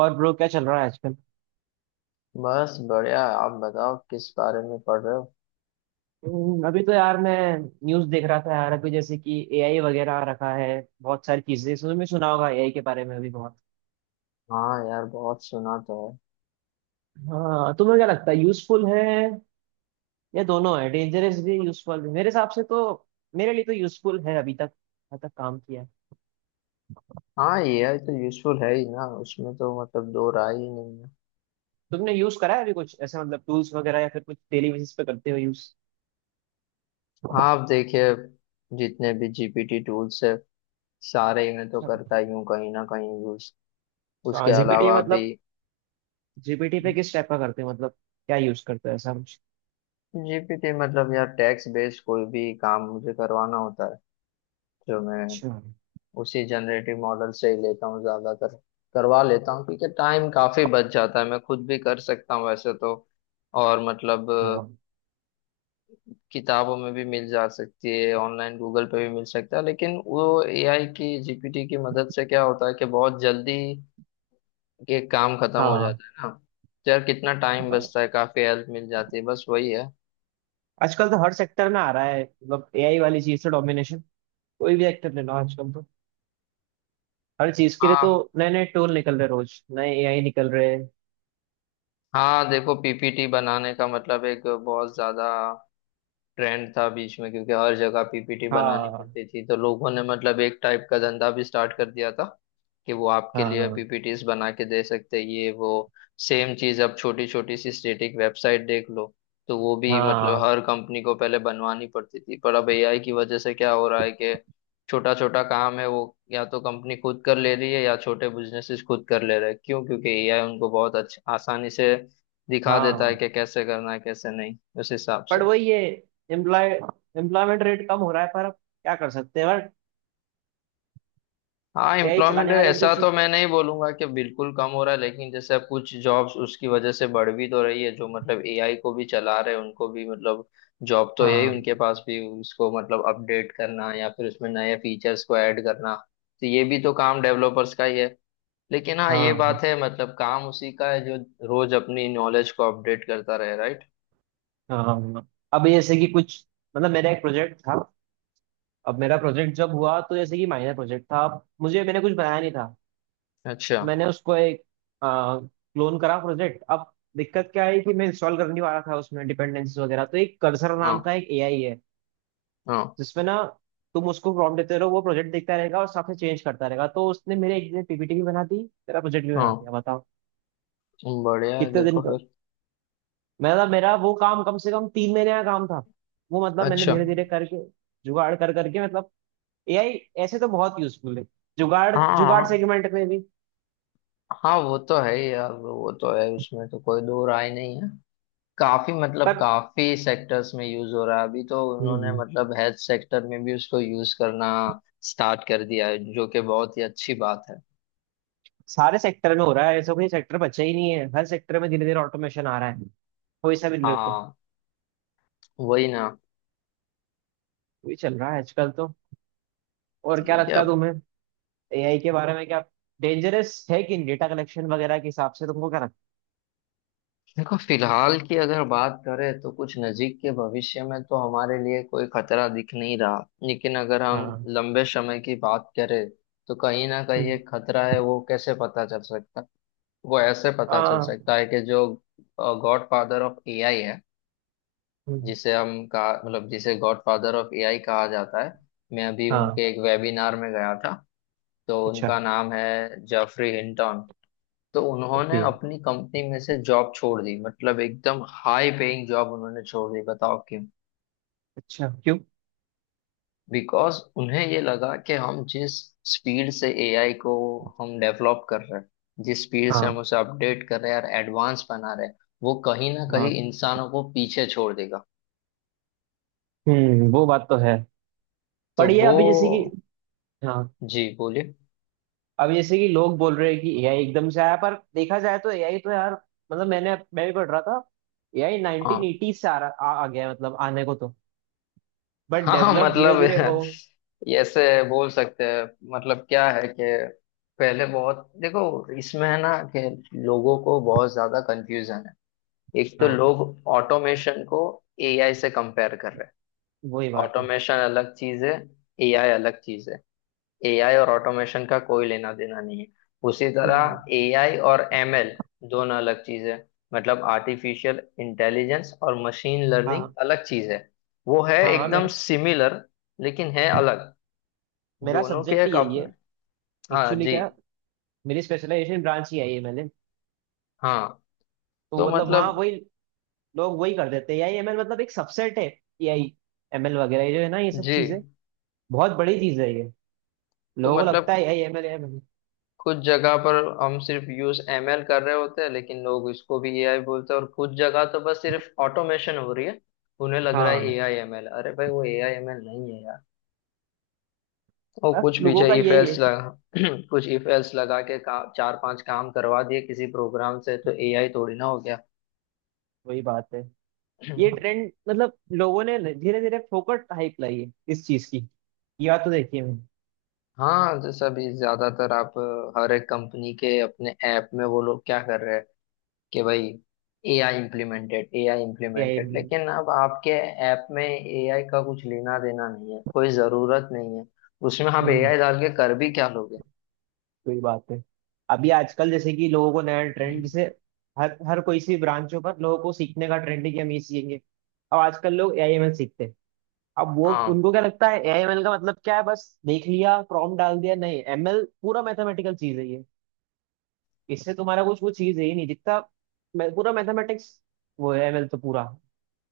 और ब्रो क्या चल रहा है आजकल? बस बढ़िया। आप बताओ, किस बारे में पढ़ रहे हो? अभी तो यार मैं न्यूज़ देख रहा था यार। अभी जैसे कि एआई वगैरह आ रखा है। बहुत सारी चीजें तुमने सुना होगा एआई के बारे में भी बहुत। हाँ यार, बहुत सुना तो है। हाँ, तुम्हें क्या लगता है यूजफुल है या दोनों है, डेंजरस भी यूजफुल भी? मेरे हिसाब से तो मेरे लिए तो यूजफुल है अभी तक। अभी तक काम किया है। हाँ, एआई तो यूजफुल है ही ना, उसमें तो मतलब दो राय ही नहीं है। तुमने यूज करा है अभी कुछ ऐसे मतलब टूल्स वगैरह या फिर कुछ डेली बेसिस पे करते हो यूज? हाँ आप देखिए, जितने भी जीपीटी टूल्स है सारे इन्हें तो करता ही हूँ कहीं ना कहीं यूज। अच्छा, उसके जीपीटी अलावा भी मतलब? जीपीटी पे किस टाइप का करते हो मतलब क्या यूज करते हो ऐसा कुछ? जीपीटी मतलब यार, टैक्स बेस्ड कोई भी काम मुझे करवाना होता है जो मैं अच्छा। उसी जनरेटिव मॉडल से ही लेता हूँ ज्यादातर। करवा लेता हूँ क्योंकि टाइम काफी बच जाता है। मैं खुद भी कर सकता हूँ वैसे तो। और मतलब हाँ। किताबों में भी मिल जा सकती है, ऑनलाइन गूगल पे भी मिल सकता है, लेकिन वो एआई की जीपीटी की मदद से क्या होता है कि बहुत जल्दी ये काम खत्म हो जाता है ना। तो यार, कितना टाइम हाँ, बचता है, काफी हेल्प मिल जाती है। बस वही है। आजकल तो हर सेक्टर में आ रहा है मतलब एआई वाली चीज से डोमिनेशन। कोई भी सेक्टर ले लो आजकल तो। हर चीज के लिए तो हाँ नए नए टूल निकल रहे, रोज नए एआई निकल रहे हैं। हाँ, देखो पीपीटी बनाने का मतलब एक बहुत ज्यादा ट्रेंड था बीच में, क्योंकि हर जगह पीपीटी बनानी हाँ, पड़ती थी। तो लोगों ने मतलब एक टाइप का धंधा भी स्टार्ट कर दिया था कि वो आपके लिए हाँ, पीपीटीज बना के दे सकते हैं, ये वो। सेम चीज अब छोटी छोटी सी स्टेटिक वेबसाइट देख लो, तो वो भी मतलब हाँ, हर कंपनी को पहले बनवानी पड़ती थी, पर अब एआई की वजह से क्या हो रहा है कि छोटा छोटा काम है वो या तो कंपनी खुद कर ले रही है या छोटे बिजनेसेस खुद कर ले रहे हैं। क्यों? क्योंकि एआई उनको बहुत अच्छा आसानी से दिखा देता है हाँ। कि कैसे करना है कैसे नहीं, उस हिसाब से। पर वही है। एम्प्लॉय एम्प्लॉयमेंट रेट कम हो रहा है पर अब क्या कर सकते हैं बट। हाँ, एआई एम्प्लॉयमेंट चलाने वाले भी तो ऐसा तो चाहिए। मैं नहीं बोलूंगा कि बिल्कुल कम हो रहा है, लेकिन जैसे अब कुछ जॉब्स उसकी वजह से बढ़ भी तो रही है, जो मतलब एआई को भी चला रहे हैं उनको भी मतलब जॉब तो यही। हाँ, उनके पास भी उसको मतलब अपडेट करना या फिर उसमें नए फीचर्स को ऐड करना, तो ये भी तो काम डेवलपर्स का ही है। लेकिन हाँ ये हाँ, हाँ, बात है, मतलब काम उसी का है जो रोज अपनी नॉलेज को अपडेट करता रहे, राइट। हाँ, हाँ। अब जैसे कि कुछ मतलब मेरा एक प्रोजेक्ट था। अब मेरा प्रोजेक्ट जब हुआ तो जैसे कि माइनर प्रोजेक्ट था। अब मुझे मैंने कुछ बनाया नहीं था तो अच्छा। मैंने उसको एक क्लोन करा प्रोजेक्ट। अब दिक्कत क्या है कि मैं इंस्टॉल कर नहीं पा रहा था उसमें डिपेंडेंसीज वगैरह। तो एक कर्सर नाम हाँ का एक एआई है हाँ। जिसमें ना तुम उसको प्रॉम्प्ट देते रहो, वो प्रोजेक्ट देखता रहेगा और साथ में चेंज करता रहेगा। तो उसने मेरे एक दिन पीपीटी भी बना दी, तेरा प्रोजेक्ट भी बना हाँ दिया, बताओ बढ़िया है, कितने दिन देखो का। फिर। मेरा मेरा वो काम कम से कम 3 महीने का काम था। वो मतलब मैंने अच्छा। धीरे धीरे करके जुगाड़ कर करके मतलब एआई ऐसे तो बहुत यूजफुल है, जुगाड़ हाँ जुगाड़ हाँ। सेगमेंट में भी। हाँ वो तो है ही यार, वो तो है, उसमें तो कोई दो राय नहीं है। काफी मतलब काफी सेक्टर्स में यूज हो रहा है। अभी तो उन्होंने पर मतलब हेल्थ सेक्टर में भी उसको यूज करना स्टार्ट कर दिया है, जो कि बहुत ही अच्छी बात है। सारे सेक्टर में हो रहा है, ऐसा कोई सेक्टर बचा ही नहीं है। हर सेक्टर में धीरे धीरे ऑटोमेशन आ रहा है, कोई सा भी ले तो। हाँ वही ना। वही चल रहा है आजकल तो। और क्या ठीक है लगता है अब, तुम्हें एआई के बारे में, क्या डेंजरस है कि डेटा कलेक्शन वगैरह के हिसाब से? तुमको क्या लगता देखो फिलहाल की अगर बात करें तो कुछ नजीक के भविष्य में तो हमारे लिए कोई खतरा दिख नहीं रहा, लेकिन अगर है? हम हाँ। लंबे समय की बात करें तो कहीं ना कहीं हम्म। एक खतरा है। वो कैसे पता चल सकता है? वो ऐसे पता चल हाँ। सकता है कि जो गॉड फादर ऑफ एआई है, हम्म। जिसे हम कहा मतलब जिसे गॉड फादर ऑफ एआई कहा जाता है, मैं अभी हाँ। उनके एक वेबिनार में गया था। तो अच्छा। उनका नाम है जेफरी हिंटन। तो उन्होंने ओके। अपनी कंपनी में से जॉब छोड़ दी, मतलब एकदम हाई पेइंग जॉब उन्होंने छोड़ दी। बताओ क्यों? अच्छा, क्यों? बिकॉज उन्हें ये लगा कि हम जिस स्पीड से एआई को हम डेवलप कर रहे हैं, जिस स्पीड से हम हाँ। उसे अपडेट कर रहे हैं और एडवांस बना रहे हैं, वो कहीं ना हाँ। कहीं इंसानों को पीछे छोड़ देगा। वो बात तो है। तो पर ये वो। अभी जैसे कि हाँ, जी बोलिए। अभी जैसे कि लोग बोल रहे हैं कि एआई एकदम से आया, पर देखा जाए तो एआई तो यार मतलब मैं भी पढ़ रहा था एआई हाँ 1980 से आ गया है, मतलब आने को तो, बट हाँ, हाँ डेवलप धीरे मतलब धीरे हो। ऐसे बोल सकते हैं। मतलब क्या है कि पहले बहुत देखो, इसमें है ना कि लोगों को बहुत ज्यादा कंफ्यूजन है। एक तो हाँ, लोग ऑटोमेशन को एआई से कंपेयर कर रहे हैं। वही बात है। ऑटोमेशन अलग चीज है, एआई अलग चीज है। एआई और ऑटोमेशन का कोई लेना देना नहीं है। उसी हम्म, तरह एआई और एमएल दोनों अलग चीज है। मतलब आर्टिफिशियल इंटेलिजेंस और मशीन लर्निंग हाँ, अलग चीज है। वो है हाँ हाँ एकदम मेरा सिमिलर, लेकिन है अलग। मेरा दोनों के सब्जेक्ट ही एक यही अपने। है हाँ एक्चुअली, जी। क्या मेरी स्पेशलाइजेशन ब्रांच ही आई है मैंने। हाँ तो तो मतलब वहाँ मतलब। वही लोग, वही कर देते हैं एआई एमएल मतलब एक सबसेट है। एआई, एमएल वगैरह ये जो है ना ये सब जी चीजें बहुत बड़ी चीज है ये। तो लोगों को लगता मतलब है एआई एमएल एमएल। कुछ जगह पर हम सिर्फ यूज एमएल कर रहे होते हैं, लेकिन लोग इसको भी एआई बोलते हैं, और कुछ जगह तो बस सिर्फ ऑटोमेशन हो रही है। उन्हें लग रहा है हाँ, एआई एमएल, अरे भाई वो एआई एमएल नहीं है यार। वो अब कुछ लोगों पीछे का इफ यही है, एल्स लगा कुछ इफ एल्स लगा के का, चार पांच काम करवा दिए किसी प्रोग्राम से, तो एआई थोड़ी ना हो गया। वही बात है। ये ट्रेंड मतलब लोगों ने धीरे धीरे फोकट हाइप लाई है इस चीज की, या तो देखिए हाँ, जैसा भी ज्यादातर आप हर एक कंपनी के अपने ऐप में वो लोग क्या कर रहे हैं कि भाई AI implemented AI AI. Implemented, लेकिन अब आपके ऐप में एआई का कुछ लेना देना नहीं है, कोई ज़रूरत नहीं है। उसमें आप हम्म। एआई डाल के कर भी क्या लोगे? कोई बात है। अभी आजकल जैसे कि लोगों को नया ट्रेंड, हम्म। जैसे हर हर कोई सी ब्रांचों पर लोगों को सीखने का ट्रेंड है कि हम ये सीखेंगे। अब आजकल लोग एआई एमएल सीखते हैं। अब वो हाँ उनको क्या लगता है एआई एमएल का मतलब क्या है? बस देख लिया प्रॉम्प्ट डाल दिया? नहीं, एमएल पूरा मैथमेटिकल चीज है ये। इससे तुम्हारा कुछ कुछ चीज है ही नहीं जितना पूरा मैथमेटिक्स वो है एमएल, तो पूरा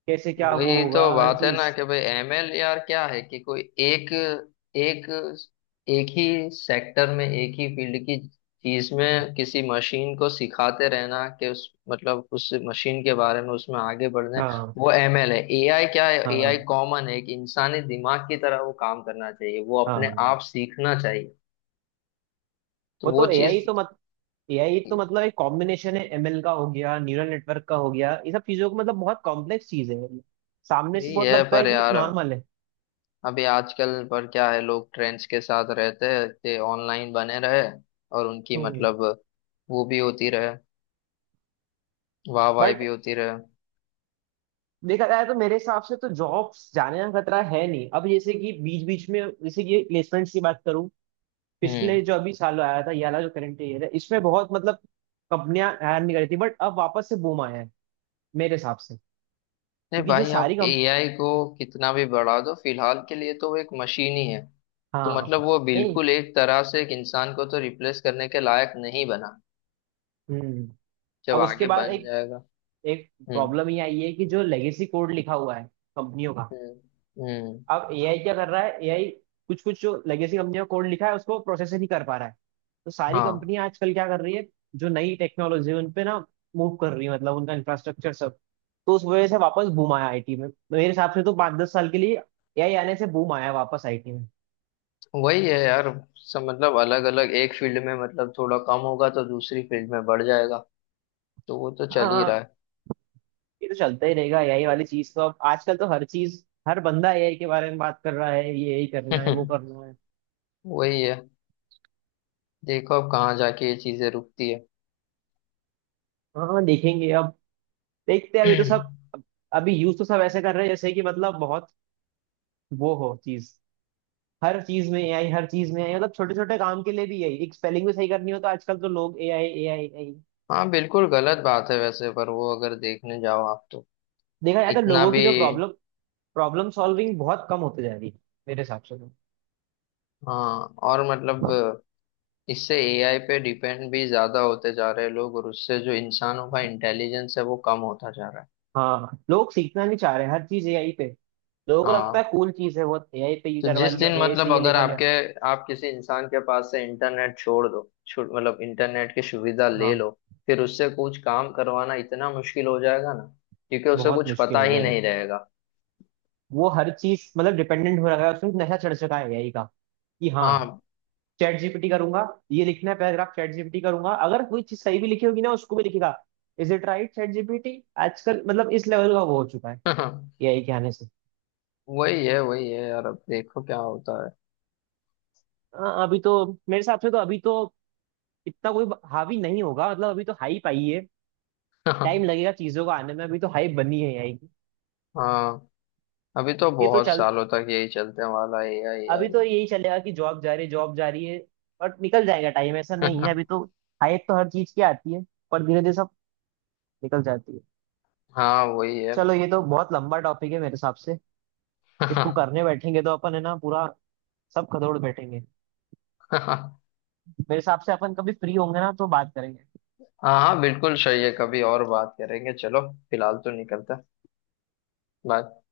कैसे क्या वो वही तो होगा हर बात है चीज। ना कि भाई एमएल यार क्या है कि कोई एक एक एक ही सेक्टर में एक ही फील्ड की चीज में किसी मशीन को सिखाते रहना कि उस मतलब उस मशीन के बारे में उसमें आगे बढ़ना है, हाँ, वो एमएल है। एआई क्या है? एआई हाँ, कॉमन है कि इंसानी दिमाग की तरह वो काम करना चाहिए, वो अपने हाँ। आप सीखना चाहिए। तो वो वो तो एआई चीज। तो एआई तो मतलब एक कॉम्बिनेशन है, एमएल का हो गया, न्यूरल नेटवर्क का हो गया, ये सब चीजों को मतलब बहुत कॉम्प्लेक्स चीज है मतलब सामने से यही बहुत है लगता पर है कि यार नॉर्मल है। अभी आजकल पर क्या है, लोग ट्रेंड्स के साथ रहते हैं, ते ऑनलाइन बने रहे, और उनकी हम्म। मतलब वो भी होती रहे, वाह वाह भी बट होती रहे। देखा जाए तो मेरे हिसाब से तो जॉब्स जाने का खतरा है नहीं, अब जैसे कि बीच बीच में जैसे कि प्लेसमेंट्स की बात करूं, पिछले हम्म। जो अभी साल आया था, ये वाला जो करंट ईयर है, इसमें बहुत मतलब कंपनियां हायर नहीं कर रही थी बट अब वापस से बूम आया है मेरे हिसाब से। नहीं क्योंकि जो भाई, सारी आप कंप। एआई को कितना भी बढ़ा दो, फिलहाल के लिए तो वो एक मशीन ही है। तो हाँ। मतलब वो नहीं। बिल्कुल एक तरह से एक इंसान को तो रिप्लेस करने के लायक नहीं बना। हम्म। जब अब उसके आगे बाद बन एक जाएगा। एक हम्म। प्रॉब्लम ये आई है कि जो लेगेसी कोड लिखा हुआ है कंपनियों का। हम्म। हम्म। अब एआई क्या कर रहा है, एआई कुछ कुछ जो लेगेसी कंपनियों का कोड लिखा है उसको प्रोसेस ही नहीं कर पा रहा है। तो सारी हाँ कंपनियां आजकल क्या कर रही है, जो नई टेक्नोलॉजी है उन पे ना मूव कर रही है, मतलब उनका इंफ्रास्ट्रक्चर सब। तो उस वजह से वापस बूम आया आईटी में मेरे हिसाब से तो 5-10 साल के लिए, एआई आने से बूम आया वापस आईटी में। वही है यार, सब मतलब अलग अलग एक फील्ड में मतलब थोड़ा कम होगा तो दूसरी फील्ड में बढ़ जाएगा। तो वो तो चल ही रहा हाँ, ये तो चलता ही रहेगा एआई वाली चीज तो। अब आजकल तो हर चीज, हर बंदा एआई के बारे में बात कर रहा है, ये यही करना है। है वो करना है। वही है। देखो अब कहाँ जाके ये चीजें रुकती है। हाँ, देखेंगे अब, देखते हैं। अभी तो सब अभी यूज तो सब ऐसे कर रहे हैं जैसे कि मतलब बहुत वो हो चीज, हर चीज में एआई, हर चीज में एआई मतलब छोटे छोटे काम के लिए भी यही, एक स्पेलिंग भी सही करनी हो तो आजकल तो लोग एआई एआई एआई। हाँ बिल्कुल गलत बात है वैसे, पर वो अगर देखने जाओ आप तो देखा जाए तो इतना लोगों भी। की जो प्रॉब्लम प्रॉब्लम सॉल्विंग बहुत कम होती जा रही है मेरे हिसाब से तो। हाँ और मतलब इससे एआई पे डिपेंड भी ज्यादा होते जा रहे हैं लोग, और उससे जो इंसानों का इंटेलिजेंस है वो कम होता जा रहा है। हाँ, लोग सीखना नहीं चाह रहे हैं, हर चीज एआई पे, लोगों को लगता हाँ, है कूल चीज है बहुत, एआई पे ये तो करवा जिस लिया, दिन एआई से मतलब ये अगर लिखवा लिया। आपके आप किसी इंसान के पास से इंटरनेट छोड़ दो, मतलब इंटरनेट की सुविधा ले हाँ, लो, फिर उससे कुछ काम करवाना इतना मुश्किल हो जाएगा ना, क्योंकि उसे बहुत कुछ मुश्किल पता हो ही जाएगा। नहीं रहेगा। वो हर चीज मतलब डिपेंडेंट हो रहा है, उसमें नशा चढ़ चुका है एआई का कि हाँ हाँ। चैट जीपीटी करूंगा, ये लिखना है पैराग्राफ चैट जीपीटी करूंगा, अगर कोई चीज सही भी लिखी होगी ना उसको भी लिखेगा is it right chat GPT. आजकल मतलब इस लेवल का वो हो चुका है एआई के आने से। वही है, वही है यार। अब देखो क्या होता है। हाँ, अभी तो मेरे हिसाब से तो अभी तो इतना कोई हावी नहीं होगा, मतलब अभी तो हाइप आई है। टाइम लगेगा चीजों को आने में, अभी तो हाइप बनी है एआई की। हाँ, अभी तो ये तो बहुत चल, सालों तक यही चलते वाला है, यही अभी तो यही। यही चलेगा कि जॉब जा रही है, जॉब जा रही है बट निकल जाएगा टाइम, ऐसा नहीं है अभी तो। हाइप तो हर चीज की आती है पर धीरे धीरे सब निकल जाती है। हाँ वही है। चलो, ये तो बहुत लंबा टॉपिक है मेरे हिसाब से, इसको करने बैठेंगे तो अपन है ना पूरा सब खदोड़ बैठेंगे। हाँ मेरे हिसाब से अपन कभी फ्री होंगे ना तो बात करेंगे। हाँ, बिल्कुल सही है। कभी और बात करेंगे, चलो फिलहाल तो निकलते हैं। बाय।